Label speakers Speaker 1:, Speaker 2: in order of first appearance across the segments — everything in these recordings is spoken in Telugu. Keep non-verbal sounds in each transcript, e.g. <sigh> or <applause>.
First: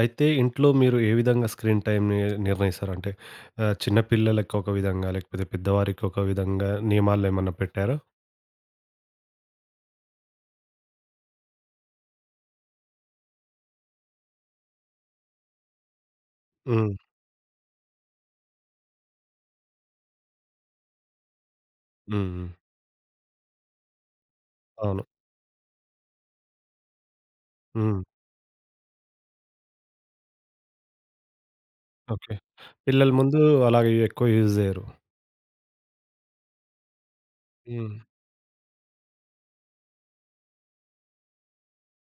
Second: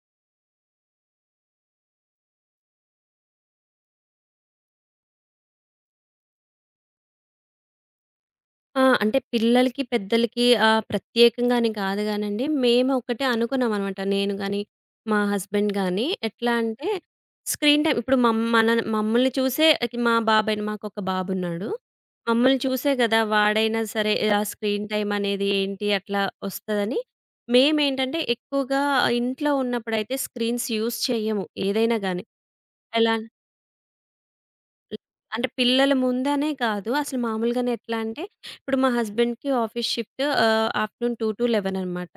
Speaker 1: అయితే ఇంట్లో మీరు ఏ విధంగా స్క్రీన్ టైమ్‌ని నిర్ణయిస్తారు? అంటే చిన్న పిల్లలకి ఒక విధంగా, లేకపోతే పెద్దవారికి ఒక విధంగా నియమాలేమన్నా పెట్టారా?
Speaker 2: ఆ! అంటే పిల్లలకి, పెద్దలకి ప్రత్యేకంగా అని కాదు గానండి. మేము ఒకటే అనుకున్నామనమాట. నేను గాని, మా హస్బెండ్ గాని. ఎట్లా అంటే
Speaker 1: హ్మ్.
Speaker 2: స్క్రీన్ టైమ్ ఇప్పుడు మన మమ్మల్ని చూసే ఇక మా బాబాయిని మాకొక బాబున్నాడు.
Speaker 1: హ్మ్. హ్మ్.
Speaker 2: మమ్మల్ని చూసే కదా! వాడైనా సరే ఆ స్క్రీన్
Speaker 1: అవును.
Speaker 2: టైమ్ అనేది ఏంటి అట్లా వస్తదని,
Speaker 1: హ్మ్.
Speaker 2: మేమేంటంటే ఎక్కువగా ఇంట్లో ఉన్నప్పుడైతే స్క్రీన్స్ యూజ్ చెయ్యము ఏదైనా గాని.
Speaker 1: ఓకే. పిల్లల
Speaker 2: ఎలా
Speaker 1: ముందు అలాగే ఎక్కువ యూజ్ జేయరు.
Speaker 2: అంటే పిల్లల ముందనే కాదు. అసలు మామూలుగానే ఎట్లా
Speaker 1: హ్మ్.
Speaker 2: అంటే, ఇప్పుడు మా హస్బెండ్‌కి ఆఫీస్ షిఫ్ట్ ఆఫ్టర్‌నూన్ 2-11 అనమాట.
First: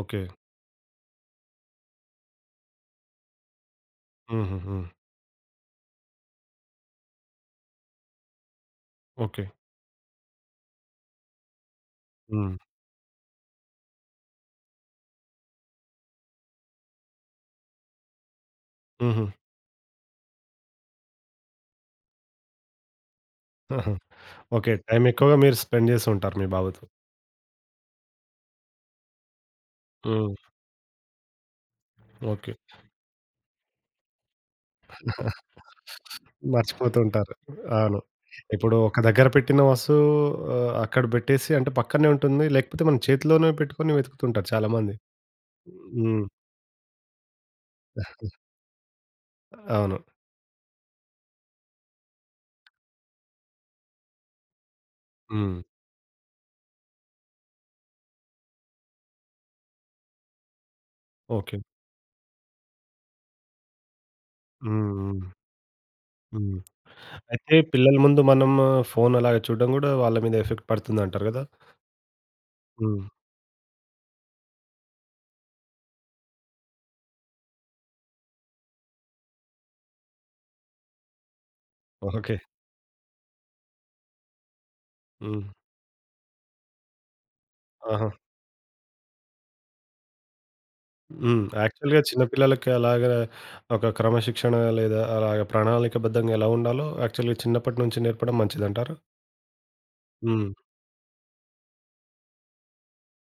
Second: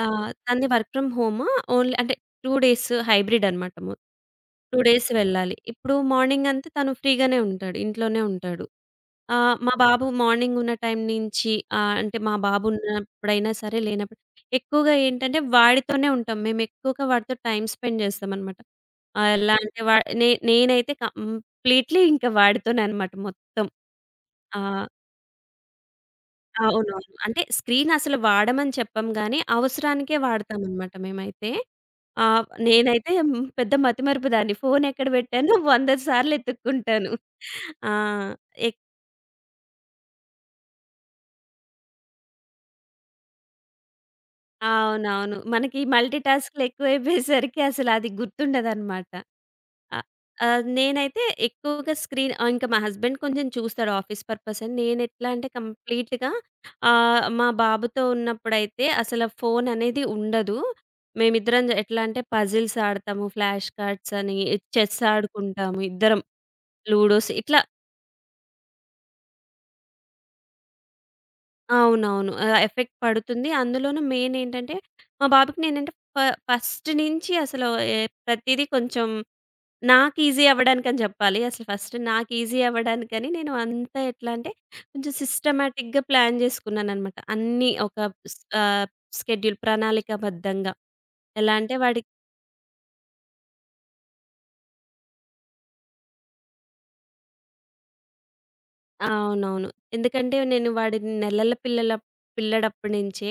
Speaker 1: ఓకే.
Speaker 2: తనది వర్క్ ఫ్రమ్ హోమ్. ఓన్లీ అంటే 2 డేస్ హైబ్రిడ్ అనమాట.
Speaker 1: హుహు.
Speaker 2: 2
Speaker 1: హ్మ్.
Speaker 2: డేస్ వెళ్ళాలి. ఇప్పుడు మార్నింగ్ అంతా తను ఫ్రీగానే ఉంటాడు. ఇంట్లోనే ఉంటాడు.
Speaker 1: ఓకే.
Speaker 2: మా బాబు మార్నింగ్ ఉన్న టైం నుంచి అంటే మా
Speaker 1: హ్మ్.
Speaker 2: బాబు ఉన్నప్పుడైనా సరే, లేనప్పుడు ఎక్కువగా ఏంటంటే వాడితోనే ఉంటాం. మేము ఎక్కువగా వాడితో టైమ్ స్పెండ్ చేస్తామనమాట.
Speaker 1: హుహు.
Speaker 2: ఎలా అంటే వా నే నేనైతే కంప్లీట్‌లీ ఇంక వాడితోననమాట మొత్తం.
Speaker 1: ఆహా! <laughs> ఓకే.
Speaker 2: ఆహ్,
Speaker 1: టైమ్ ఎక్కువగా మీరు స్పెండ్ జేసి ఉంటారు మీ బాబుతో.
Speaker 2: అవునవును. అంటే స్క్రీన్ అసలు వాడమని చెప్పం గానీ, అవసరానికే
Speaker 1: హ్మ్.
Speaker 2: వాడతామనమాట మేమైతే.
Speaker 1: ఓకే.
Speaker 2: నేనైతే పెద్ద మతిమరుపు దాన్ని. ఫోనెక్కడ పెట్టానో 100 సార్లు
Speaker 1: మర్చిపోతూ
Speaker 2: ఎతుక్కుంటాను.
Speaker 1: ఉంటారు.
Speaker 2: ఆ!
Speaker 1: అవును. ఇప్పుడు
Speaker 2: ఎక్
Speaker 1: ఒక దగ్గర పెట్టిన వస్తువు అక్కడ బెట్టేసి అంటే పక్కనే ఉంటుంది. లేకపోతే మన చేతిలోనే పెట్టుకొని వెతుకుతుంటారు చాలామంది.
Speaker 2: అవునవును. మనకి మల్టీ
Speaker 1: హ్మ్.
Speaker 2: టాస్క్‌లు ఎక్కువైపోయేసరికి అసలది గుర్తుండదనమాట.
Speaker 1: అవును.
Speaker 2: ఆహ్, ఆహ్, నేనైతే ఎక్కువగా స్క్రీన్ ఇంకా మా హస్బెండ్ కొంచెం చూస్తాడు ఆఫీస్ పర్పస్ అని. నేనెట్లా అంటే
Speaker 1: హ్మ్.
Speaker 2: కంప్లీట్‌గా మా బాబుతో ఉన్నప్పుడైతే అసల ఫోన్ అనేది ఉండదు.
Speaker 1: ఓకే.
Speaker 2: మేమిద్దరం ఎట్లా అంటే పజిల్స్ ఆడతాము, ఫ్లాష్ కార్డ్స్ అని, చెస్
Speaker 1: హ్మ్. హ్మ్.
Speaker 2: ఆడుకుంటాము ఇద్దరం.
Speaker 1: హ్మ్.
Speaker 2: లూడోస్
Speaker 1: అయితే
Speaker 2: ఇట్లా
Speaker 1: పిల్లల ముందు మనం ఫోన్ అలాగా చూడడం గూడా వాళ్ళ మీద ఎఫెక్ట్ పడుతుందంటారు గదా!
Speaker 2: అవునవును. ఎఫెక్ట్
Speaker 1: హ్మ్.
Speaker 2: పడుతుంది. అందులోనూ మెయిన్ ఏంటంటే, మా బాబుకి నేనంటే ఫస్ట్ నుంచి అసలు ఏ ప్రతీదీ కొంచెం నాకు ఈజీ అవ్వడానికని జెప్పాలి. అసలు ఫస్ట్ నాకు
Speaker 1: ఓకే.
Speaker 2: ఈజీ అవ్వడానికని నేను అంతా ఎట్లా అంటే, కొంచెం
Speaker 1: హ్మ్.
Speaker 2: సిస్టమాటిక్‌గా ప్లాన్ జేసుకున్నాననమాట. అన్నీ ఒక
Speaker 1: ఆహా!
Speaker 2: స్ ఆహ్, స్కెడ్యూల్ ప్రణాళికాబద్ధంగా.
Speaker 1: హ్మ్.
Speaker 2: ఎలా అంటే వాడి
Speaker 1: యాక్చువల్‌గా చిన్న పిల్లలకి అలాగా ఒక క్రమశిక్షణ లేదా అలాగ ప్రణాళికబద్ధంగా ఎలా ఉండాలో యాక్చువల్‌గా చిన్నప్పటి నుంచి నేర్పడం మంచిదంటారా?
Speaker 2: అవునవును. ఎందుకంటే
Speaker 1: హ్మ్.
Speaker 2: నేను వాడిని నెలల పిల్లల పిల్లడప్పటి నుంచే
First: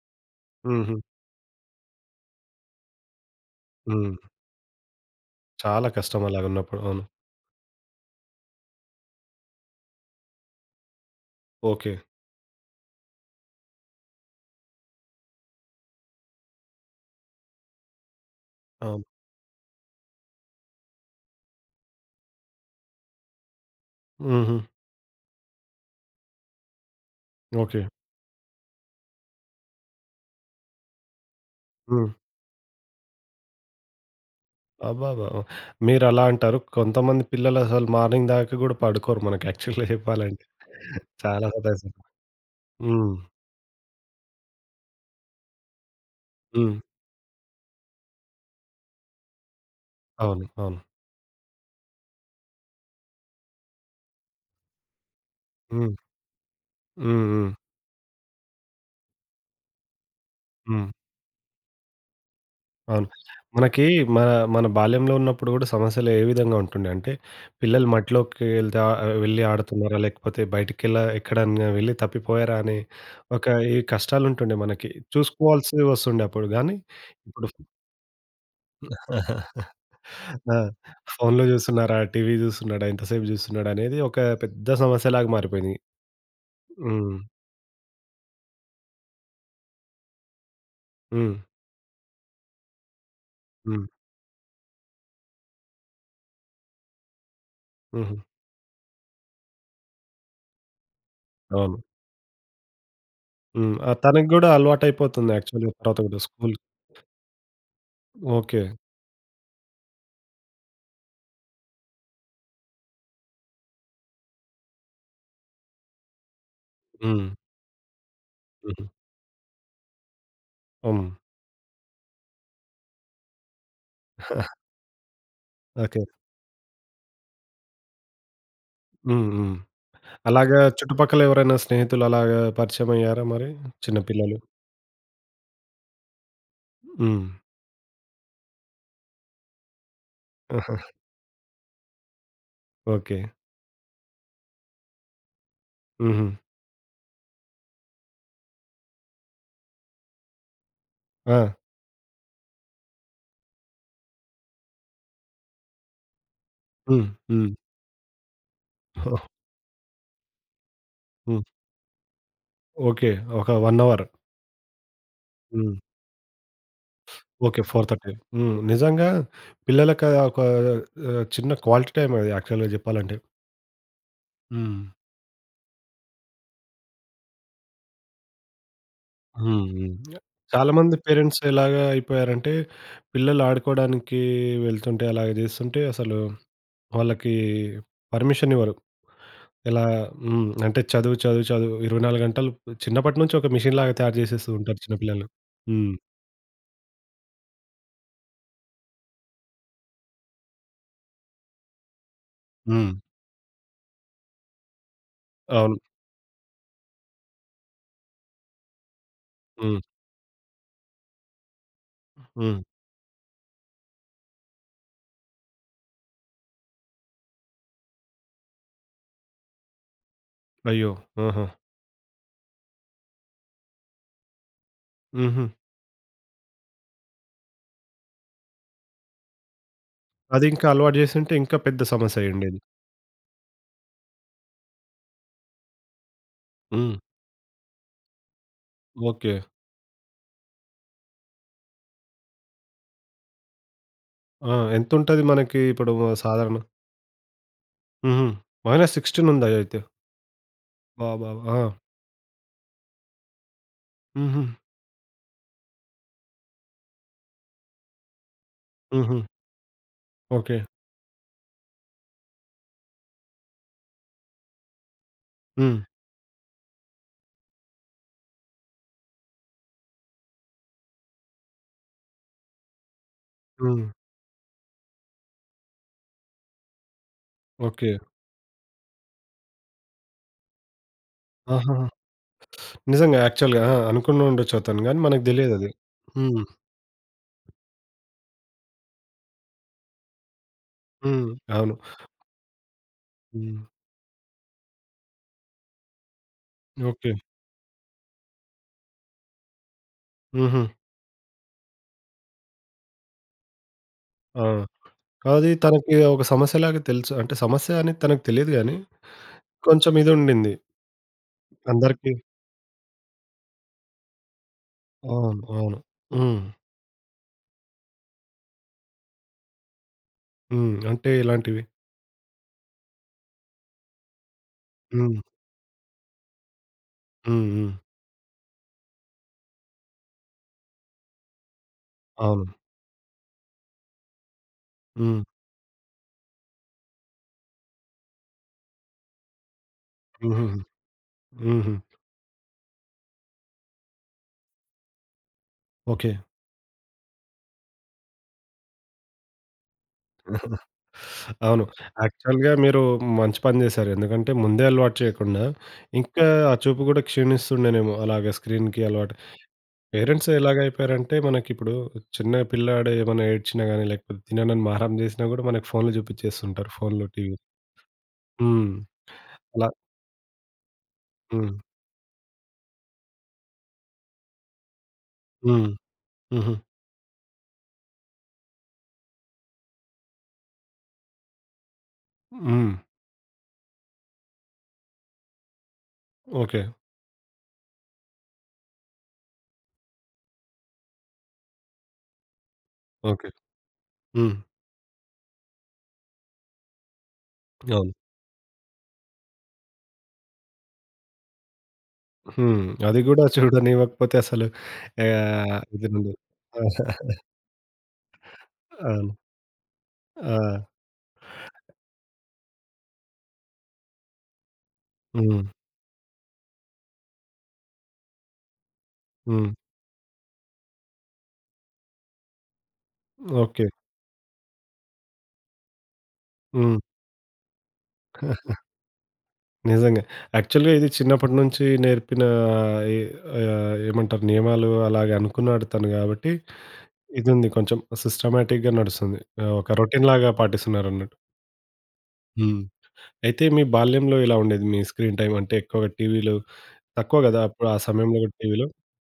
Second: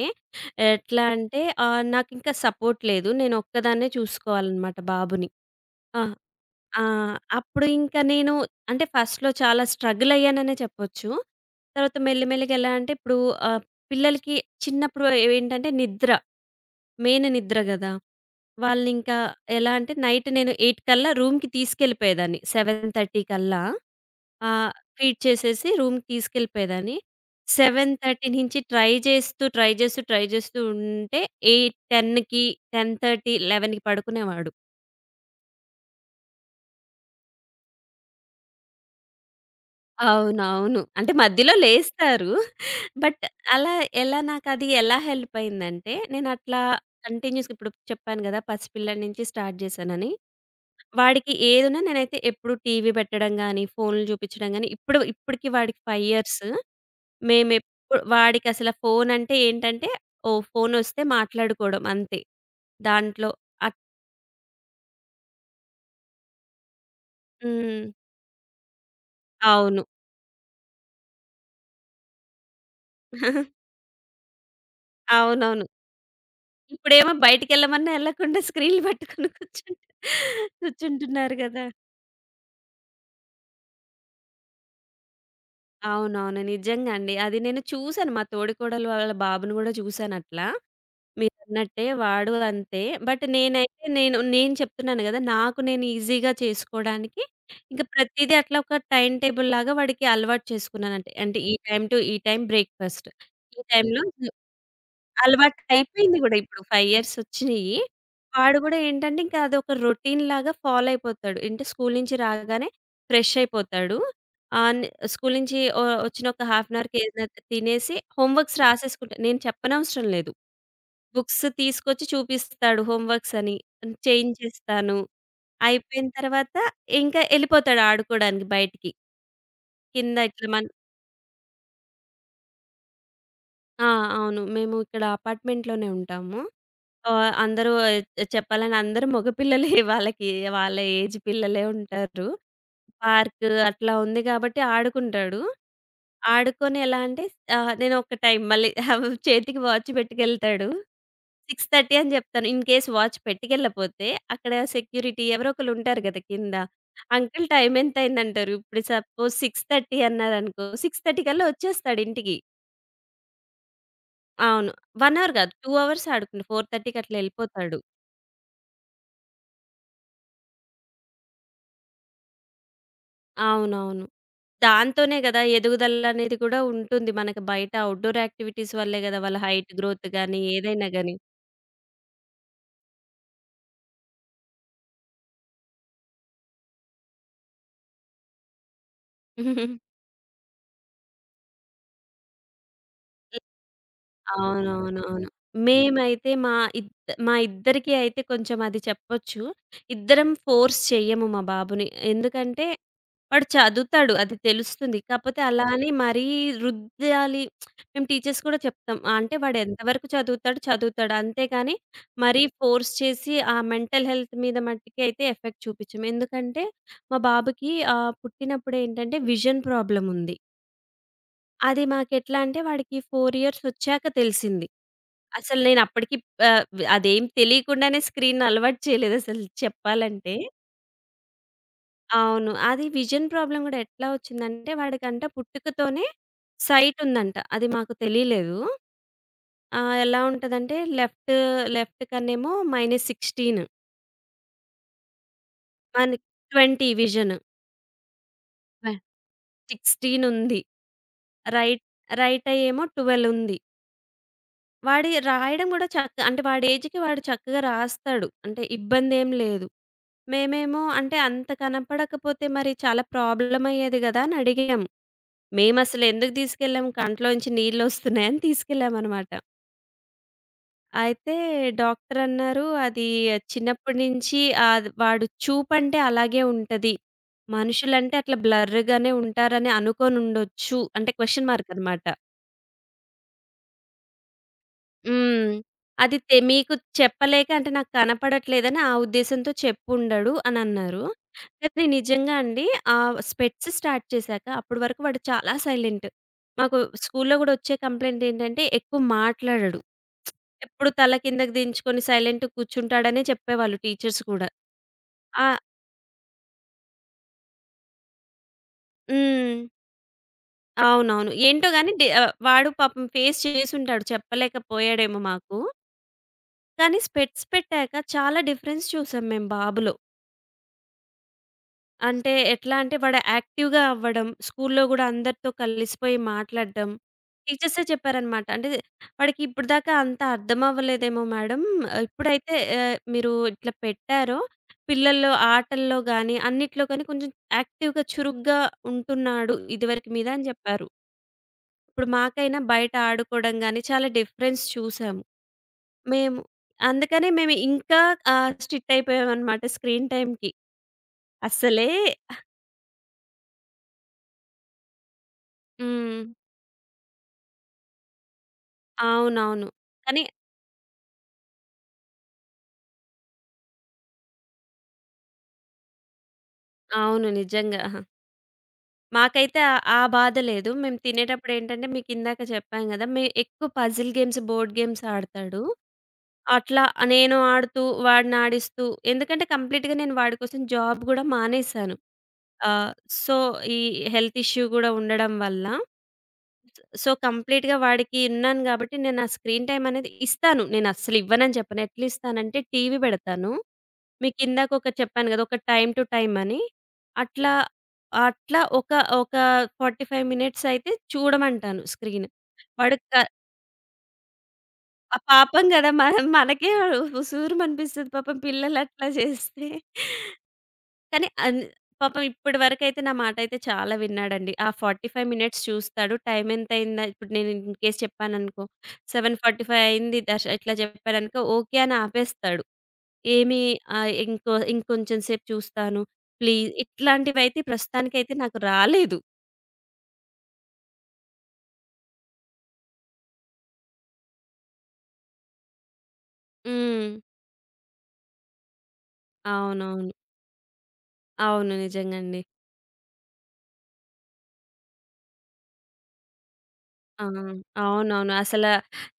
Speaker 1: హుహు.
Speaker 2: ఎట్లా అంటే నాకింకా సపోర్ట్ లేదు. నేను ఒక్కదాన్నే
Speaker 1: హ్మ్.
Speaker 2: చూసుకోవాలనమాట బాబుని.
Speaker 1: చాలా
Speaker 2: ఆ!
Speaker 1: కష్టం అలాగున్నప్పుడు.
Speaker 2: ఆ!
Speaker 1: అవును.
Speaker 2: అప్పుడు ఇంకా నేను అంటే ఫస్ట్‌లో చాలా స్ట్రగుల్ అయ్యాననే చెప్పొచ్చు.
Speaker 1: ఓకే.
Speaker 2: తర్వాత మెల్లిమెల్లిగా ఎలా అంటే ఇప్పుడు ఆహ్, పిల్లలకి చిన్నప్పుడు ఏంటంటే నిద్ర, మెయిన్ నిద్ర గదా!
Speaker 1: అవును.
Speaker 2: వాళ్ళనింకా ఎలా అంటే నైట్ నేను 8 కల్లా రూమ్‌కి తీసుకెళ్ళిపోయేదాన్ని. 7:30 కల్లా
Speaker 1: హుహు.
Speaker 2: ఆహ్, ఫీడ్ చేసేసి రూమ్‌కి తీసుకెళ్ళిపోయేదాన్ని.
Speaker 1: ఓకే.
Speaker 2: 7:30 నుంచి ట్రై చేస్తూ, ట్రై చేస్తూ, ట్రై చేస్తూ ఉంటే 8,
Speaker 1: హ్మ్.
Speaker 2: 10కి 10:30, 11కి పడుకునేవాడు.
Speaker 1: అబ్బబ్బా! మీరలా అంటారు. కొంతమంది పిల్లలసలు మార్నింగ్ దాకా గూడా పడుకోరు మనకి యాక్చువల్‌గా చెప్పాలంటే.
Speaker 2: అవునవును. అంటే
Speaker 1: చాలా
Speaker 2: మధ్యలో
Speaker 1: హతాశం.
Speaker 2: లేస్తారు.
Speaker 1: హ్మ్.
Speaker 2: బట్ అలా ఎలా నాకది ఎలా హెల్ప్ అయిందంటే, నేనట్లా
Speaker 1: హ్మ్.
Speaker 2: కంటిన్యూస్‌గా ఇప్పుడు చెప్పాను గదా! పసిపిల్లాడి నుంచి స్టార్ట్ జేశానని.
Speaker 1: అవును. అవును.
Speaker 2: వాడికి ఏదున్నా నేనైతే ఎప్పుడు టీవీ పెట్టడం గానీ, ఫోన్‌లు చూపిచ్చడం గానీ, ఇప్పుడు ఇప్పటికి వాడికి
Speaker 1: హ్మ్.
Speaker 2: 5 ఇయర్స్.
Speaker 1: హ్మ్. హ్మ్.
Speaker 2: మేమెప్పు వాడికసల ఫోనంటే ఏంటంటే, ఓహ్!
Speaker 1: హ్మ్.
Speaker 2: ఫోనొస్తే మాట్లాడుకోవడం అంతే.
Speaker 1: అవును.
Speaker 2: దాంట్లో అట్
Speaker 1: మనకి మన మన బాల్యంలో ఉన్నప్పుడు గూడా సమస్యలు ఏ విధంగా ఉంటుండే అంటే,
Speaker 2: హ్మ్.
Speaker 1: పిల్లలు మట్టిలోకి ఎళ్తే వెళ్ళి
Speaker 2: అవును.
Speaker 1: ఆడుతున్నారా? లేకపోతే బయటికెళ్ళ ఎక్కడన్నా వెళ్ళి తప్పిపోయారా? అనే ఒక
Speaker 2: <laughs>
Speaker 1: ఈ కష్టాలుంటుండే మనకి.
Speaker 2: అవునవును.
Speaker 1: చూసుకోవాల్సి వస్తుండే అప్పుడు గానీ,
Speaker 2: ఇప్పుడేమో
Speaker 1: ఇప్పుడు
Speaker 2: బయటికెళ్ళమన్నా ఎళ్ళకుండా స్క్రీన్‌లు పట్టుకొని
Speaker 1: <laughs> ఆ!
Speaker 2: కూర్చుంటున్నారు
Speaker 1: ఫోన్‌లో
Speaker 2: గదా!
Speaker 1: జూస్తున్నారా? టీవీ జూస్తున్నాడా? ఎంతసేపు జూస్తున్నాడా? అనేది ఒక పెద్ద సమస్యలాగా మారిపోయింది.
Speaker 2: అవునవును. నిజంగా అండి.
Speaker 1: హ్మ్.
Speaker 2: అది నేను చూసాను. మా తోడికోడలు వాళ్ళ బాబుని గూడా చూసానట్లా.
Speaker 1: హ్మ్.
Speaker 2: మీరన్నట్టే వాడు అంతే. బట్ నేనైతే
Speaker 1: హ్మ్.
Speaker 2: నేను నేను చెప్తున్నాను గదా! నాకు నేను ఈజీగా చేసుకోడానికి ఇంక
Speaker 1: హుహు.
Speaker 2: ప్రతీదీ అట్లా ఒక టైమ్ టేబుల్ లాగా వాడికి అలవాటు చేసుకున్నానంటే. అంటే అంటే ఈ
Speaker 1: అవును.
Speaker 2: టైమ్ టు ఈ టైమ్ బ్రేక్‌ఫాస్ట్. ఈ
Speaker 1: హ్మ్. ఆ!
Speaker 2: టైంలో
Speaker 1: తనకి గూడా అలవాటయిపోతుంది
Speaker 2: అలవాటు
Speaker 1: యాక్చువల్‌గా తర్వాత
Speaker 2: అయిపోయింది
Speaker 1: గూడా
Speaker 2: గూడా
Speaker 1: స్కూల్
Speaker 2: ఇప్పుడు 5 ఇయర్స్ వచ్చినియి. వాడు
Speaker 1: ఓకే.
Speaker 2: గూడా ఏంటంటే, ఇంకా అదొక రొటీన్ లాగా ఫాలో అయిపోతాడు. అంటే స్కూలు నుంచి రాగానే ఫ్రెష్ అయిపోతాడు. ఆ! స్కూలు నుంచి వచ్చిన ఒక హాఫ్ అన్ అవర్‌కి ఏదైనా
Speaker 1: హ్మ్.
Speaker 2: తినేసి హోంవర్క్స్
Speaker 1: హ్మ్.
Speaker 2: రాసేసుకుంటా. నేను చెప్పనవసరం లేదు.
Speaker 1: హ్మ్.
Speaker 2: బుక్స్ తీసుకొచ్చి చూపిస్తాడు హోంవర్క్స్ అని.
Speaker 1: <laughs>
Speaker 2: చేయించేస్తాను.
Speaker 1: ఓకే.
Speaker 2: అయిపోయిన తర్వాత ఇంకా ఎళ్ళిపోతాడు ఆడుకోవడానికి బయటికి.
Speaker 1: హ్మ్. హ్మ్.
Speaker 2: కింద ఇట్లా
Speaker 1: అలాగా
Speaker 2: మన్
Speaker 1: చుట్టుపక్కల ఎవరైనా స్నేహితులు అలాగా పరిచయమయ్యారా మరి?
Speaker 2: ఆ!
Speaker 1: చిన్న పిల్లలు.
Speaker 2: అవును. మేము ఇక్కడ అపార్ట్మెంట్‌లోనే ఉంటాము.
Speaker 1: హ్మ్. <laughs>
Speaker 2: అందరూ చెప్పాలని అందరూ మగ పిల్లలే <laughs> వాళ్ళ
Speaker 1: ఆహా!
Speaker 2: ఏజ్ పిల్లలే ఉంటారు.
Speaker 1: ఓకే.
Speaker 2: పార్క్ అట్లా ఉంది కాబట్టి ఆడుకుంటాడు.
Speaker 1: హుహు.
Speaker 2: ఆడుకొని ఎలా అంటే నేను ఒక టైం మళ్ళీ <laughs> చేతికి వాచ్ పెట్టుకెళ్తాడు.
Speaker 1: ఆ!
Speaker 2: 6:30 అని చెప్తాను. ఇన్ కేస్ వాచ్ పెట్టుకెళ్ళకపోతే అక్కడ సెక్యూరిటీ ఎవరో ఒకళ్ళు ఉంటారు కదా! కింద.
Speaker 1: హ్మ్.
Speaker 2: అంకుల్
Speaker 1: హ్మ్.
Speaker 2: టైమ్ ఎంతయిందంటారు. ఇప్పుడు సపోజ్
Speaker 1: <laughs>
Speaker 2: 6:30 అన్నారనుకో 6:30
Speaker 1: హ్మ్.
Speaker 2: కల్లా వచ్చేస్తాడు ఇంటికి.
Speaker 1: ఓకే. ఒక 1 అవర్.
Speaker 2: అవును. 1 అవర్ కాదు.
Speaker 1: హ్మ్.
Speaker 2: 2 అవర్స్ ఆడుకుండు. 4:30కి అట్లా
Speaker 1: ఓకే.
Speaker 2: వెళ్ళిపోతాడు.
Speaker 1: 4:30. హ్మ్. నిజంగా పిల్లలకి అది ఒక చిన్న క్వాలిటీ టైమ్ అది యాక్చువల్‌గా జెప్పాలంటే.
Speaker 2: అవునవును.
Speaker 1: హ్మ్.
Speaker 2: దాంతోనే గదా! ఎదుగుదలనేది కూడా ఉంటుంది. మనకి బయట అవుట్‌డోర్ యాక్టివిటీస్ వల్లే గదా! వాళ్ళ
Speaker 1: హ్మ్.
Speaker 2: హైట్
Speaker 1: హ్మ్.
Speaker 2: గ్రోత్ గాని, ఏదైనా
Speaker 1: చాలామంది
Speaker 2: గాని.
Speaker 1: పేరెంట్స్ ఎలాగా అయిపోయారంటే, పిల్లలు ఆడుకోవడానికి వెళ్తుంటే అలాగ జేస్తుంటే అసలు వాళ్ళకి పర్మిషన్ ఇవ్వరు. ఇలా
Speaker 2: <laughs>
Speaker 1: హ్మ్. అంటే చదువు, చదువు, చదువు 24 గంటలు చిన్నప్పటి నుంచి ఒక మెషిన్‌లాగా తయారు చేసేస్తూ ఉంటారు
Speaker 2: అవునవునవును.
Speaker 1: చిన్నపిల్లలు. హ్మ్.
Speaker 2: మేమైతే ఇద్ మా ఇద్దరికీ అయితే కొంచెం అది చెప్పొచ్చు. ఇద్దరం ఫోర్స్ చెయ్యము మా బాబుని. ఎందుకంటే
Speaker 1: హ్మ్.
Speaker 2: వాడు చదువుతాడు. అది తెలుస్తుంది. కాపోతే అలా
Speaker 1: అవును.
Speaker 2: అని మరీ రుద్దాలి. మేము టీచర్స్ కూడా చెప్తాం. ఆ, అంటే వాడు
Speaker 1: హ్మ్.
Speaker 2: ఎంతవరకు చదువుతాడు, చదువుతాడు. అంతేగాని మరీ
Speaker 1: హ్మ్.
Speaker 2: ఫోర్స్ చేసి ఆ మెంటల్ హెల్త్ మీద మట్టికి అయితే ఎఫెక్ట్ చూపించము. ఎందుకంటే మా బాబుకి పుట్టినప్పుడు ఏంటంటే విజన్ ప్రాబ్లమ్ ఉంది.
Speaker 1: అయ్యో! ఆహా!
Speaker 2: అది మాకెట్లా అంటే వాడికి 4 ఇయర్స్ వచ్చాక తెలిసింది.
Speaker 1: హుహు.
Speaker 2: అసలు నేను అప్పటికి ఆహ్, అదేం తెలియకుండానే స్క్రీన్ అలవాటు చేయలేదు అసలు చెప్పాలంటే.
Speaker 1: అది ఇంకా అలవాటు చేసుంటే ఇంకా పెద్ద సమస్య
Speaker 2: అవును.
Speaker 1: అయ్యుండేది.
Speaker 2: అది విజన్ ప్రాబ్లమ్ గూడా ఎట్లా వచ్చిందంటే, వాడికంట పుట్టుకతోనే
Speaker 1: హ్మ్.
Speaker 2: సైట్ ఉందంట. అది మాకు తెలీలేదు.
Speaker 1: ఓకే.
Speaker 2: ఎలా ఉంటదంటే లెఫ్ట్ కన్నేమో -16
Speaker 1: ఆ! ఎంతుంటది మనకి ఇప్పుడు
Speaker 2: మనకి
Speaker 1: సాధారణ?
Speaker 2: 20 విజన్.
Speaker 1: హుహు.
Speaker 2: వా
Speaker 1: -16 ఉందా అయితే?
Speaker 2: 16 ఉంది.
Speaker 1: బాబోబ్! ఆ!
Speaker 2: రైట్, రైట్ ఐ ఏమో 12 ఉంది.
Speaker 1: హుహు.
Speaker 2: వాడి రాయడం గూడా అంటే వాడి ఏజ్‌కి వాడు చక్కగా రాస్తాడు. అంటే
Speaker 1: హుహు.
Speaker 2: ఇబ్బందేం లేదు.
Speaker 1: ఓకే.
Speaker 2: మేమేమో అంటే అంత కనపడకపోతే మరి చాలా ప్రాబ్లమ్ అయ్యేది గదా! అని అడిగాం.
Speaker 1: హ్మ్.
Speaker 2: మేమసలు ఎందుకు తీసుకెళ్ళాం కంట్లోంచి నీళ్ళొస్తున్నాయని తీసుకెళ్ళామనమాట. అయితే డాక్టరన్నారు, "అది
Speaker 1: హ్మ్.
Speaker 2: చిన్నప్పటి నుంచి వాడు చూపంటే అలాగే ఉంటది.
Speaker 1: ఓకే.
Speaker 2: మనుషులంటే అట్లా బ్లర్‌గానే ఉంటారని అనుకోనుండొచ్చు." అంటే క్వెషన్ మార్క్
Speaker 1: ఆహాహా!
Speaker 2: అనమాట.
Speaker 1: నిజంగా యాక్చువల్‌గా ఆ! అనుకుని ఉండొచ్చు అతను గానీ మనకు
Speaker 2: హ్మ్.
Speaker 1: తెలియదది.
Speaker 2: అది తె
Speaker 1: హ్మ్.
Speaker 2: మీకు చెప్పలేక అంటే నాకు కనపడట్లేదని ఆ ఉద్దేశంతో చెప్పుండడు అనన్నారు.
Speaker 1: హ్మ్. అవును.
Speaker 2: కానీ నిజంగా అండి
Speaker 1: హ్మ్.
Speaker 2: స్పెట్స్ స్టార్ట్ చేశాక అప్పటి వరకు వాడు చాలా సైలెంట్. మాకు
Speaker 1: ఓకే.
Speaker 2: స్కూల్‌లో గూడా వచ్చే కంప్లెయింట్ ఏంటంటే ఎక్కువ మాట్లాడడు.
Speaker 1: హుహు.
Speaker 2: ఎప్పుడు తల కిందకి దించుకొని సైలెంట్‌గా కూర్చుంటాడనే చెప్పేవాళ్ళు టీచర్స్
Speaker 1: ఆ!
Speaker 2: కూడా. ఆ!
Speaker 1: అది తనకి ఒక సమస్యలాగా తెలుసు. అంటే సమస్య అనేది తనకు తెలియదు గానీ,
Speaker 2: హ్మ్.
Speaker 1: కొంచెం ఇది ఉండింది.
Speaker 2: అవునవును. ఏంటో గాని డె
Speaker 1: అందరికీ
Speaker 2: ఆహ్, వాడు పాపం ఫేస్ చేసుంటాడు చెప్పలేకపోయాడేమో
Speaker 1: అవును.
Speaker 2: మాకు.
Speaker 1: అవును. హ్మ్.
Speaker 2: కానీ స్పెట్స్ పెట్టాక చాలా డిఫరెన్స్ చూసాం మేము బాబులో.
Speaker 1: హ్మ్. అంటే ఇలాంటివి.
Speaker 2: అంటే ఎట్లా అంటే వాడు యాక్టివ్‌గా అవ్వడం, స్కూల్‌లో గూడా
Speaker 1: హ్మ్.
Speaker 2: అందరితో కలిసిపోయి మాట్లాడడం.
Speaker 1: హ్మ్. హ్మ్.
Speaker 2: టీచర్సే చెప్పారనమాట. అంటే వాడికి ఇప్పటిదాకా అంత అర్థం అవ్వలేదేమో మేడం.
Speaker 1: అవును.
Speaker 2: ఇప్పుడైతే మీరు ఇట్లా పెట్టారో
Speaker 1: హ్మ్.
Speaker 2: పిల్లల్లో ఆటల్లో గాని, అన్నిట్లో కానీ కొంచెం యాక్టివ్‌గా చురుగ్గా ఉంటున్నాడు ఇదివరకు మీద అని
Speaker 1: హుహుహు.
Speaker 2: జెప్పారు.
Speaker 1: హుహు.
Speaker 2: ఇప్పుడు మాకైనా బయట ఆడుకోవడం గాని చాలా డిఫరెన్స్ చూసాము.
Speaker 1: ఓకే.
Speaker 2: మేము అందుకనే మేము ఇంకా స్ట్రిక్ట్ అయిపోయామనమాట స్క్రీన్ టైమ్‌కి.
Speaker 1: అవును.
Speaker 2: అస్సలే
Speaker 1: యాక్చువల్‌గా మీరు మంచి పని జేశారు. ఎందుకంటే ముందే అలవాటు చేయకుండా,
Speaker 2: హ్మ్.
Speaker 1: ఇంకా ఆ చూపు గూడా క్షీణిస్తుండేనేమో అలాగా స్క్రీన్‌కి అలవాటు
Speaker 2: అవునవును. కానీ
Speaker 1: పేరెంట్స్ ఎలాగైపోయారంటే మనకిప్పుడు చిన్న పిల్లాడు ఏమైనా ఏడ్చినా గానీ, లేకపోతే తిననని మారం జేసినా గూడా మనకి ఫోన్‌లు జూపిచ్చేస్తుంటారు. ఫోన్‌లు,
Speaker 2: అవును.
Speaker 1: టీవీ.
Speaker 2: నిజంగా. అహా!
Speaker 1: హ్మ్.
Speaker 2: మాకైతే
Speaker 1: అలా.
Speaker 2: ఆ ఆ బాధ లేదు. మేము
Speaker 1: హ్మ్.
Speaker 2: తినేటప్పుడేంటంటే మీకిందాక చెప్పాను గదా! ఎక్కువ పజిల్ గేమ్స్, బోర్డ్ గేమ్స్ ఆడతాడు.
Speaker 1: హ్మ్. హుహు.
Speaker 2: అట్లా నేను ఆడుతూ, వాడినాడిస్తూ ఎందుకంటే కంప్లీట్‌గా నేను వాడి కోసం జాబ్ గూడా మానేశాను.
Speaker 1: హ్మ్.
Speaker 2: ఆహ్, సో, ఈ హెల్త్ ఇష్యూ గూడా ఉండడం వల్ల.
Speaker 1: ఓకే.
Speaker 2: సో, కంప్లీట్‌గా వాడికి ఉన్నాను గాబట్టి నేను ఆ స్క్రీన్ టైమ్ అనేది ఇస్తాను. నేనస్సలివ్వనని చెప్పను. ఎట్లిస్తానంటే టీవీ
Speaker 1: ఓకే.
Speaker 2: బెడతాను
Speaker 1: హ్మ్.
Speaker 2: మీకిందాక ఒకటి చెప్పాను గదా! ఒక టైమ్ టు టైమ్ అని. అట్లా,
Speaker 1: అవును.
Speaker 2: అట్లా ఒక 45 మినిట్స్ అయితే చూడమంటాను స్క్రీన్.
Speaker 1: హ్మ్.
Speaker 2: వాడు
Speaker 1: అది
Speaker 2: క
Speaker 1: గూడా చూడనివ్వకపోతే అసలు
Speaker 2: ఆ పాపం
Speaker 1: ఇది
Speaker 2: గదా!
Speaker 1: ఉండదు.
Speaker 2: మనకే
Speaker 1: <laughs>
Speaker 2: ఉసూరుమనిపిస్తది పాపం పిల్లలట్లా
Speaker 1: అవును.
Speaker 2: చేస్తే.
Speaker 1: ఆ!
Speaker 2: కానీ అన్ పాపం ఇప్పటి వరకైతే నా మాటయితే చాలా విన్నాడండి. ఆ 45
Speaker 1: హ్మ్.
Speaker 2: మినిట్స్ చూస్తాడు. టైం ఎంతయిందా ఇప్పుడు నేను ఇన్‌కేస్ చెప్పాననుకో,
Speaker 1: హ్మ్.
Speaker 2: 7:45 అయింది దర్శ ఇట్లా చెప్పాననుకో ఓకే అని ఆపేస్తాడు. ఏమి
Speaker 1: ఓకే.
Speaker 2: ఇంకో ఇంకొంచెం సేపు చూస్తాను. ప్లీజ్
Speaker 1: హ్మ్.
Speaker 2: ఇట్లాంటివైతే ప్రస్తుతానికైతే నాకు
Speaker 1: <laughs>
Speaker 2: రాలేదు.
Speaker 1: నిజంగా. యాక్చువల్‌గా ఇది చిన్నప్పటి నుంచి నేర్పిన ఎ ఏమంటారు నియమాలు అలాగే అనుకున్నాడు తను గాబట్టి
Speaker 2: హ్మ్.
Speaker 1: ఇదుంది కొంచెం సిస్టమాటిక్‌గా నడుస్తుంది. ఒక రొటీన్
Speaker 2: అవునవును.
Speaker 1: లాగా పాటిస్తున్నారన్నట్టు.
Speaker 2: అవును. నిజంగండి.
Speaker 1: హ్మ్. అయితే మీ బాల్యంలో ఎలా ఉండేది మీ స్క్రీన్ టైమ్? అంటే ఎక్కువగా టీవీలు తక్కువ
Speaker 2: ఆ!
Speaker 1: గదా! అప్పుడు ఆ సమయంలో
Speaker 2: అవునవును.
Speaker 1: గూడా టీవీలు.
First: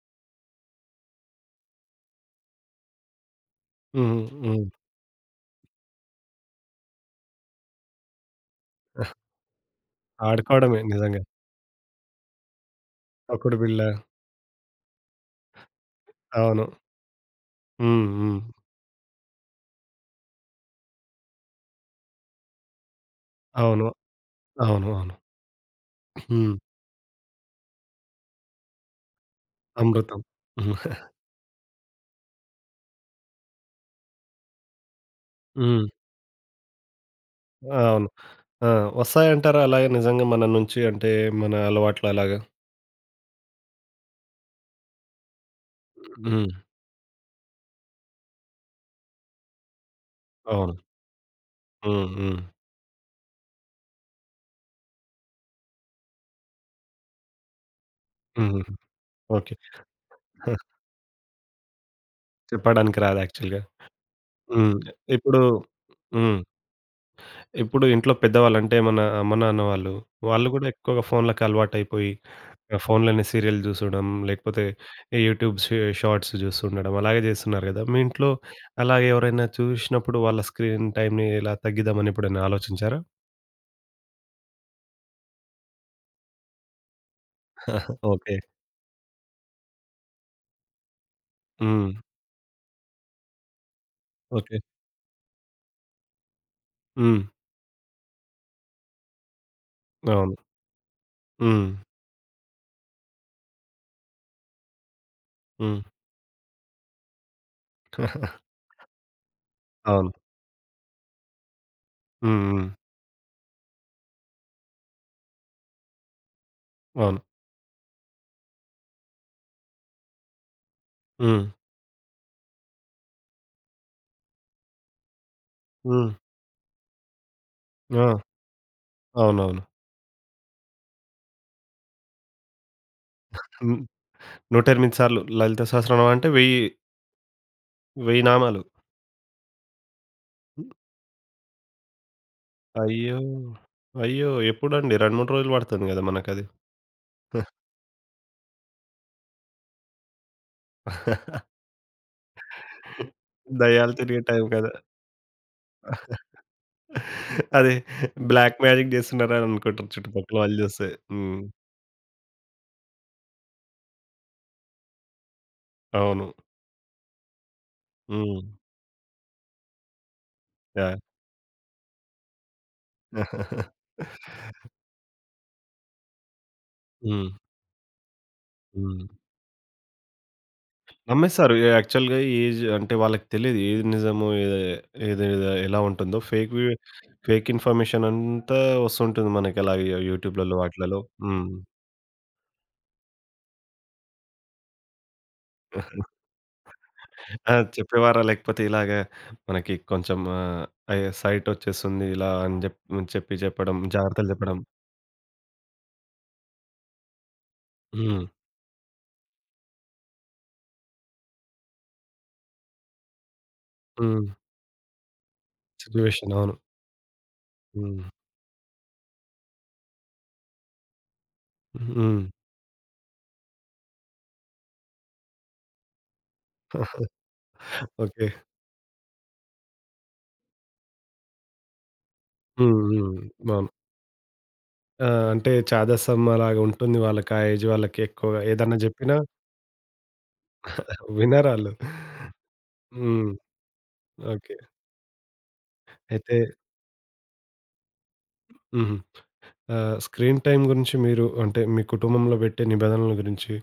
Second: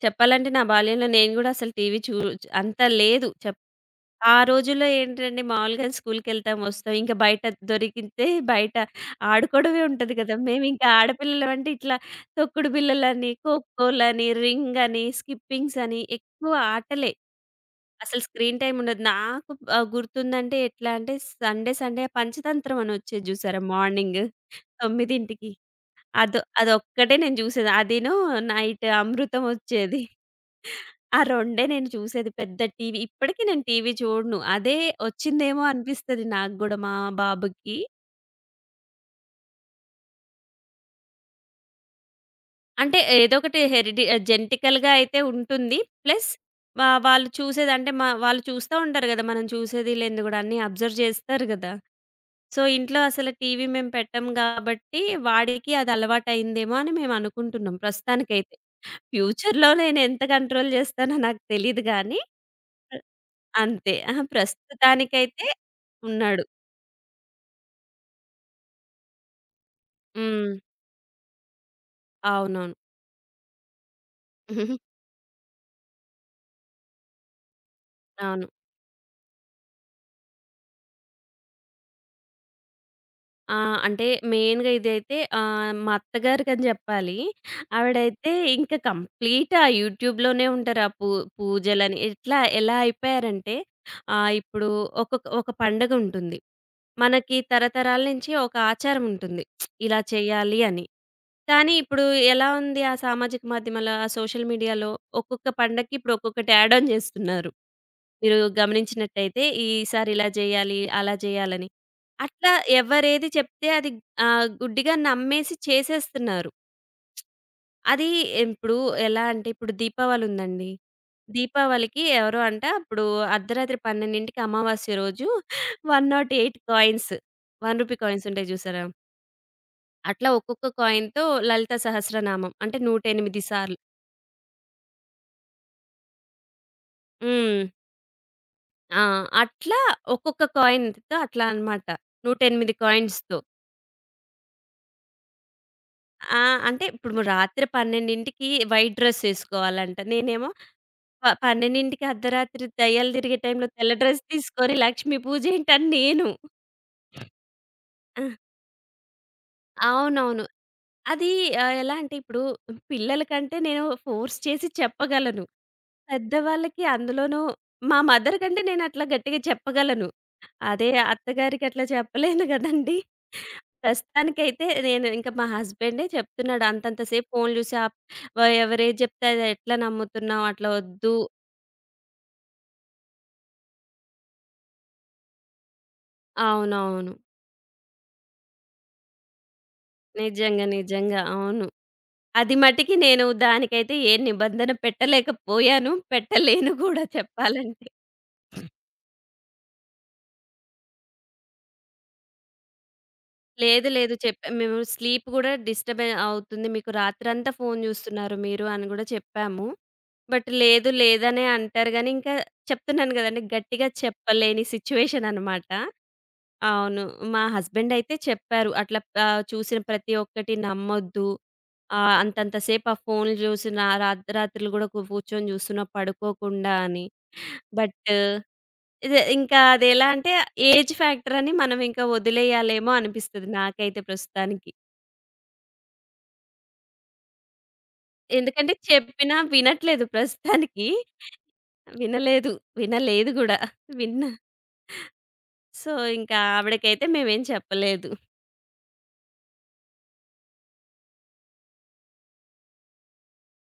Speaker 2: చెప్పాలంటే నా బాల్యంలో నేను గూడా అసలు టీవీ చూ అంత లేదు.
Speaker 1: హ్మ్.
Speaker 2: ఆ
Speaker 1: హ్మ్.
Speaker 2: రోజుల్లో ఏంటంటే మామూలుగా స్కూలుకెళ్తాం, వస్తాం. ఇంకా బయట దొరికితే బయట ఆడుకోవడమే ఉంటది కదా!
Speaker 1: ఆడుకోవడమే
Speaker 2: మేమింకా
Speaker 1: నిజంగా.
Speaker 2: ఆడపిల్లలం అంటే ఇట్లా తొక్కుడు బిళ్ళలని,
Speaker 1: తొక్కుడు బిళ్ళ.
Speaker 2: ఖోఖోలని, రింగని, స్కిప్పింగ్సని ఎక్కువ
Speaker 1: అవును.
Speaker 2: ఆటలే.
Speaker 1: హ్మ్.
Speaker 2: అసలు
Speaker 1: హ్మ్.
Speaker 2: స్క్రీన్ టైమ్ ఉండదు. నాకు గుర్తుందంటే ఎట్లా అంటే సండే పంచతంత్రం అని వచ్చేది చూసారా?
Speaker 1: అవును.
Speaker 2: మార్నింగ్
Speaker 1: అవును. అవును.
Speaker 2: 9కి
Speaker 1: హ్మ్.
Speaker 2: అదొక్కటే నేను చూసేది. అదీను నైట్ అమృతం వచ్చేది.
Speaker 1: అమృతం. హ్మ్.
Speaker 2: ఆ 2 నేను చూసేది పెద్ద టీవీ. ఇప్పటికి నేను టీవీ చూడను. అదే వచ్చిందేమో
Speaker 1: <laughs>
Speaker 2: అనిపిస్తది నాకు గూడా మా బాబుకి.
Speaker 1: అవును. ఆ! వస్తాయంటారా అలాగే నిజంగా మన నుంచి అంటే మన అలవాట్లు అలాగా?
Speaker 2: అంటే ఏదో ఒకటి జెనెటికల్‌గా అయితే ఉంటుంది. ప్లస్
Speaker 1: హ్మ్.
Speaker 2: వాళ్ళు చూసేది అంటే మా వాళ్ళు చూస్తా ఉంటారు గదా! మనం చూసేది లేనిది గూడా అన్నీ
Speaker 1: అవును.
Speaker 2: అబ్జర్వ్ చేస్తారు గదా!
Speaker 1: హ్మ్. హ్మ్.
Speaker 2: సో, ఇంట్లో అసలు టీవీ మేము పెట్టము గాబట్టి, వాడికి అది అలవాటయిందేమో అని మేమనుకుంటున్నాం ప్రస్తుతానికైతే.
Speaker 1: హుహుహు. ఓకే.
Speaker 2: ఫ్యూచర్‌లో నేనెంత
Speaker 1: <laughs>
Speaker 2: కంట్రోల్ జేస్తానో నాకు తెలీదు గానీ ప్ర
Speaker 1: చెప్పడానికి రాదు యాక్చువల్‌గా.
Speaker 2: అంతే. అహా!
Speaker 1: హ్మ్. ఇప్పుడు
Speaker 2: ప్రస్తుతానికైతే
Speaker 1: హ్మ్.
Speaker 2: ఉన్నాడు.
Speaker 1: ఇప్పుడు ఇంట్లో పెద్దవాళ్ళు అంటే మన అమ్మ, నాన్న వాళ్ళు, వాళ్ళు
Speaker 2: హ్మ్.
Speaker 1: గూడా ఎక్కువగా ఫోన్లకి అలవాటయిపోయి
Speaker 2: అవునవును.
Speaker 1: ఫోన్‌లోనే సీరియల్ జూసడం, లేకపోతే యూట్యూబ్ షార్ట్స్ జూస్తుండడం అలాగే జేస్తున్నారు గదా! మీ ఇంట్లో
Speaker 2: అవును.
Speaker 1: అలాగే ఎవరైనా చూసినప్పుడు వాళ్ళ స్క్రీన్ టైమ్‌ని ఎలా తగ్గిద్దామని ఎప్పుడైనా ఆలోచించారా?
Speaker 2: ఆ! అంటే మెయిన్‌గా ఇదైతే మా అత్తగారికని జెప్పాలి. ఆవిడైతే
Speaker 1: ఓకే.
Speaker 2: ఇంక కంప్లీట్ ఆ యూట్యూబ్‌లోనే ఉంటారు. ఆ పూ
Speaker 1: హ్మ్.
Speaker 2: పూజలని ఎట్లా ఎలా అయిపోయారంటే
Speaker 1: ఓకే.
Speaker 2: ఇప్పుడు ఒక పండగుంటుంది.
Speaker 1: హ్మ్.
Speaker 2: మనకి తరతరాల నుంచి ఒక ఆచారం ఉంటుంది. ఇలా
Speaker 1: అవును.
Speaker 2: చేయాలి అని.
Speaker 1: హ్మ్.
Speaker 2: కానీ ఇప్పుడు ఎలా ఉంది ఆ సామాజిక మాధ్యమాల ఆ సోషల్ మీడియాలో ఒక్కొక్క
Speaker 1: హ్మ్.
Speaker 2: పండక్కి ఇప్పుడు ఒక్కొక్కటి యాడ్ ఆన్ చేస్తున్నారు. మీరు గమనించినట్టయితే ఈసారి
Speaker 1: అవును.
Speaker 2: ఇలా చేయాలి, అలా చేయాలని.
Speaker 1: హ్మ్.
Speaker 2: అట్లా
Speaker 1: హ్మ్.
Speaker 2: ఎవరేది చెప్తే అది గుడ్డిగా నమ్మేసి చేసేస్తున్నారు.
Speaker 1: అవును.
Speaker 2: అది ఇప్పుడు ఎలా అంటే ఇప్పుడు దీపావళి ఉందండి.
Speaker 1: హ్మ్.
Speaker 2: దీపావళికి ఎవరో అంట అప్పుడు అర్ధరాత్రి 12కి అమావాస్య రోజు
Speaker 1: హ్మ్.
Speaker 2: 108 కాయిన్స్ రూ. 1
Speaker 1: ఆ!
Speaker 2: కాయిన్స్ ఉంటాయి చూసారా?
Speaker 1: అవునవును.
Speaker 2: అట్లా ఒక్కొక్క కాయిన్‌తో లలిత సహస్రనామం అంటే 108 సార్లు.
Speaker 1: హ్మ్. 108 సార్లు లలిత సహస్రనామం అంటే 1000
Speaker 2: హ్మ్.
Speaker 1: 1000 నామాలు.
Speaker 2: ఆ! అట్లా ఒక్కొక్క కాయిన్‌తో అట్లా అనమాట. 108
Speaker 1: అయ్యో!
Speaker 2: కాయిన్స్‌తో.
Speaker 1: అయ్యో! ఎప్పుడండి? 2, 3 రోజులు పడుతుంది గదా
Speaker 2: ఆ!
Speaker 1: మనకది.
Speaker 2: అంటే ఇప్పుడు రాత్రి 12కి వైట్ డ్రెస్ ఏసుకోవాలంట. నేనేమో
Speaker 1: <laughs>
Speaker 2: 12కి అర్ధరాత్రి దెయ్యాలు తిరిగే టైంలో తెల్ల
Speaker 1: దయ్యాలు తిరిగే
Speaker 2: డ్రెస్
Speaker 1: టైం కదా!
Speaker 2: తీసుకొని లక్ష్మి పూజేంటని నేను.
Speaker 1: <laughs> అదే
Speaker 2: ఆ!
Speaker 1: బ్లాక్ మ్యాజిక్ జేస్తున్నారని అనుకుంటారు చుట్టుపక్కల
Speaker 2: అవునవును.
Speaker 1: వాళ్ళు జూస్తే.
Speaker 2: అది
Speaker 1: హ్మ్.
Speaker 2: ఎలా అంటే ఇప్పుడు పిల్లలకంటే నేను ఫోర్స్ చేసి చెప్పగలను.
Speaker 1: అవును.
Speaker 2: పెద్దవాళ్ళకి అందులోనూ మా మదర్
Speaker 1: హ్మ్.
Speaker 2: కంటే నేను అట్లా గట్టిగా చెప్పగలను. అదే
Speaker 1: యాహ్!
Speaker 2: అత్తగారికి అట్లా చెప్పలేను గదండీ! ప్రస్తుతానికైతే నేను ఇంకా మా హస్బెండే చెప్తున్నాడు. "అంతంత సేపు
Speaker 1: హ్మ్.
Speaker 2: ఫోన్ చూసి ఆప్ వ ఎవరేది
Speaker 1: హ్మ్. <laughs>
Speaker 2: చెప్తే అది ఎట్లా నమ్ముతున్నావు? అట్లా వద్దు."
Speaker 1: నమ్మేస్తారు. యాక్చువల్‌గా ఏజ్ అంటే వాళ్ళకి తెలీదు. ఏది నిజమో ఏది ఏది ఎలా ఉంటుందో ఫేక్
Speaker 2: అవునవును.
Speaker 1: ఫేక్ ఇన్ఫర్మేషన్ అంతా వస్తుంటుంది మనకి అలాగే యూట్యూబ్‌లలో
Speaker 2: నిజంగా.
Speaker 1: వాటిలలో.
Speaker 2: నిజంగా.
Speaker 1: హ్మ్.
Speaker 2: అవును. అది మటికి నేను దానికైతే ఏ నిబంధన పెట్టలేకపోయాను. పెట్టలేను గూడా
Speaker 1: ఆ!
Speaker 2: చెప్పాలంటే.
Speaker 1: చెప్పేవారా? లేకపోతే ఇలాగ మనకి కొంచెం అయ్యో! సైట్ ఒచ్చేస్తుంది ఇలా అని చెప్పి చెప్పడం,
Speaker 2: లేదు లేదు.
Speaker 1: జాగ్రత్తలు
Speaker 2: చెప్పా
Speaker 1: చెప్పడం.
Speaker 2: మేము స్లీప్ గూడా డిస్టర్బ్ అవుతుంది. మీకు రాత్రంతా ఫోను
Speaker 1: హ్మ్.
Speaker 2: జూస్తున్నారు మీరు అని గూడా చెప్పాము. బట్ లేదు, లేదనే అంటారు గానీ, ఇంకా చెప్తున్నాను గదండీ! గట్టిగా
Speaker 1: హ్మ్.
Speaker 2: చెప్పలేని సిచ్యువేషన్ అనమాట.
Speaker 1: సిట్యుయేషన్ అవును.
Speaker 2: అవును. మా హస్బెండ్
Speaker 1: హ్మ్.
Speaker 2: అయితే చెప్పారు. అట్లా చూసిన ప్రతి ఒక్కటి నమ్మొద్దు.
Speaker 1: హ్మ్.
Speaker 2: అంతంత సేపు ఆ ఫోన్‌లు జూసిన రాత్రులు గూడా కూర్చొని జూస్తున్నావు పడుకోకుండా అని.
Speaker 1: <laughs>
Speaker 2: But
Speaker 1: okay.
Speaker 2: ఇదే ఇంకా అదెలా అంటే ఏజ్ ఫ్యాక్టర్ అని మనం ఇంకా
Speaker 1: హ్మ్.
Speaker 2: వదిలేయాలేమో
Speaker 1: హ్మ్.
Speaker 2: అనిపిస్తది
Speaker 1: అవును.
Speaker 2: నాకైతే ప్రస్తుతానికి.
Speaker 1: ఆ! అంటే ఛాదస్తం అలాగా ఉంటుంది వాళ్ళకి. ఆ ఏజ్ వాళ్ళకి ఎక్కువగా
Speaker 2: ఎందుకంటే
Speaker 1: ఏదన్నా జెప్పినా
Speaker 2: చెప్పినా వినట్లేదు ప్రస్తుతానికి.
Speaker 1: <laughs> వినరాళ్ళు.
Speaker 2: వినలేదు. వినలేదు
Speaker 1: హ్మ్.
Speaker 2: గూడా. విన్న
Speaker 1: ఓకే.
Speaker 2: సో,
Speaker 1: అయితే
Speaker 2: ఇంకా ఆవిడకైతే మేమేం చెప్పలేదు.
Speaker 1: హుహు. స్క్రీన్ టైమ్ గురించి మీరు అంటే మీ కుటుంబంలో పెట్టే నిబంధనల గురించి,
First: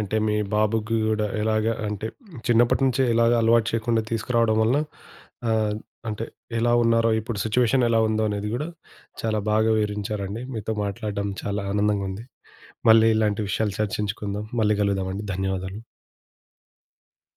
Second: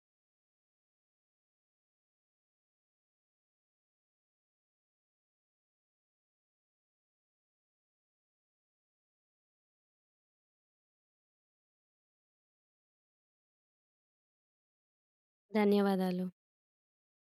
Speaker 1: అంటే మీ బాబుకి గూడా ఎలాగా అంటే చిన్నప్పటి నుంచే ఎలాగ అలవాటు చేయకుండా తీసుకురావడం వలన ఆహ్, అంటే ఎలా ఉన్నారో ఇప్పుడు సిట్యుయేషన్ ఎలా ఉందో అనేది గూడా చాలా బాగా వివరించారండి. మీతో మాట్లాడడం చాలా ఆనందంగా ఉంది. మళ్ళీ ఇలాంటి విషయాలు చర్చించుకుందాం. మళ్ళీ కలుద్దామండి. ధన్యవాదాలు.
Speaker 2: ధన్యవాదాలు.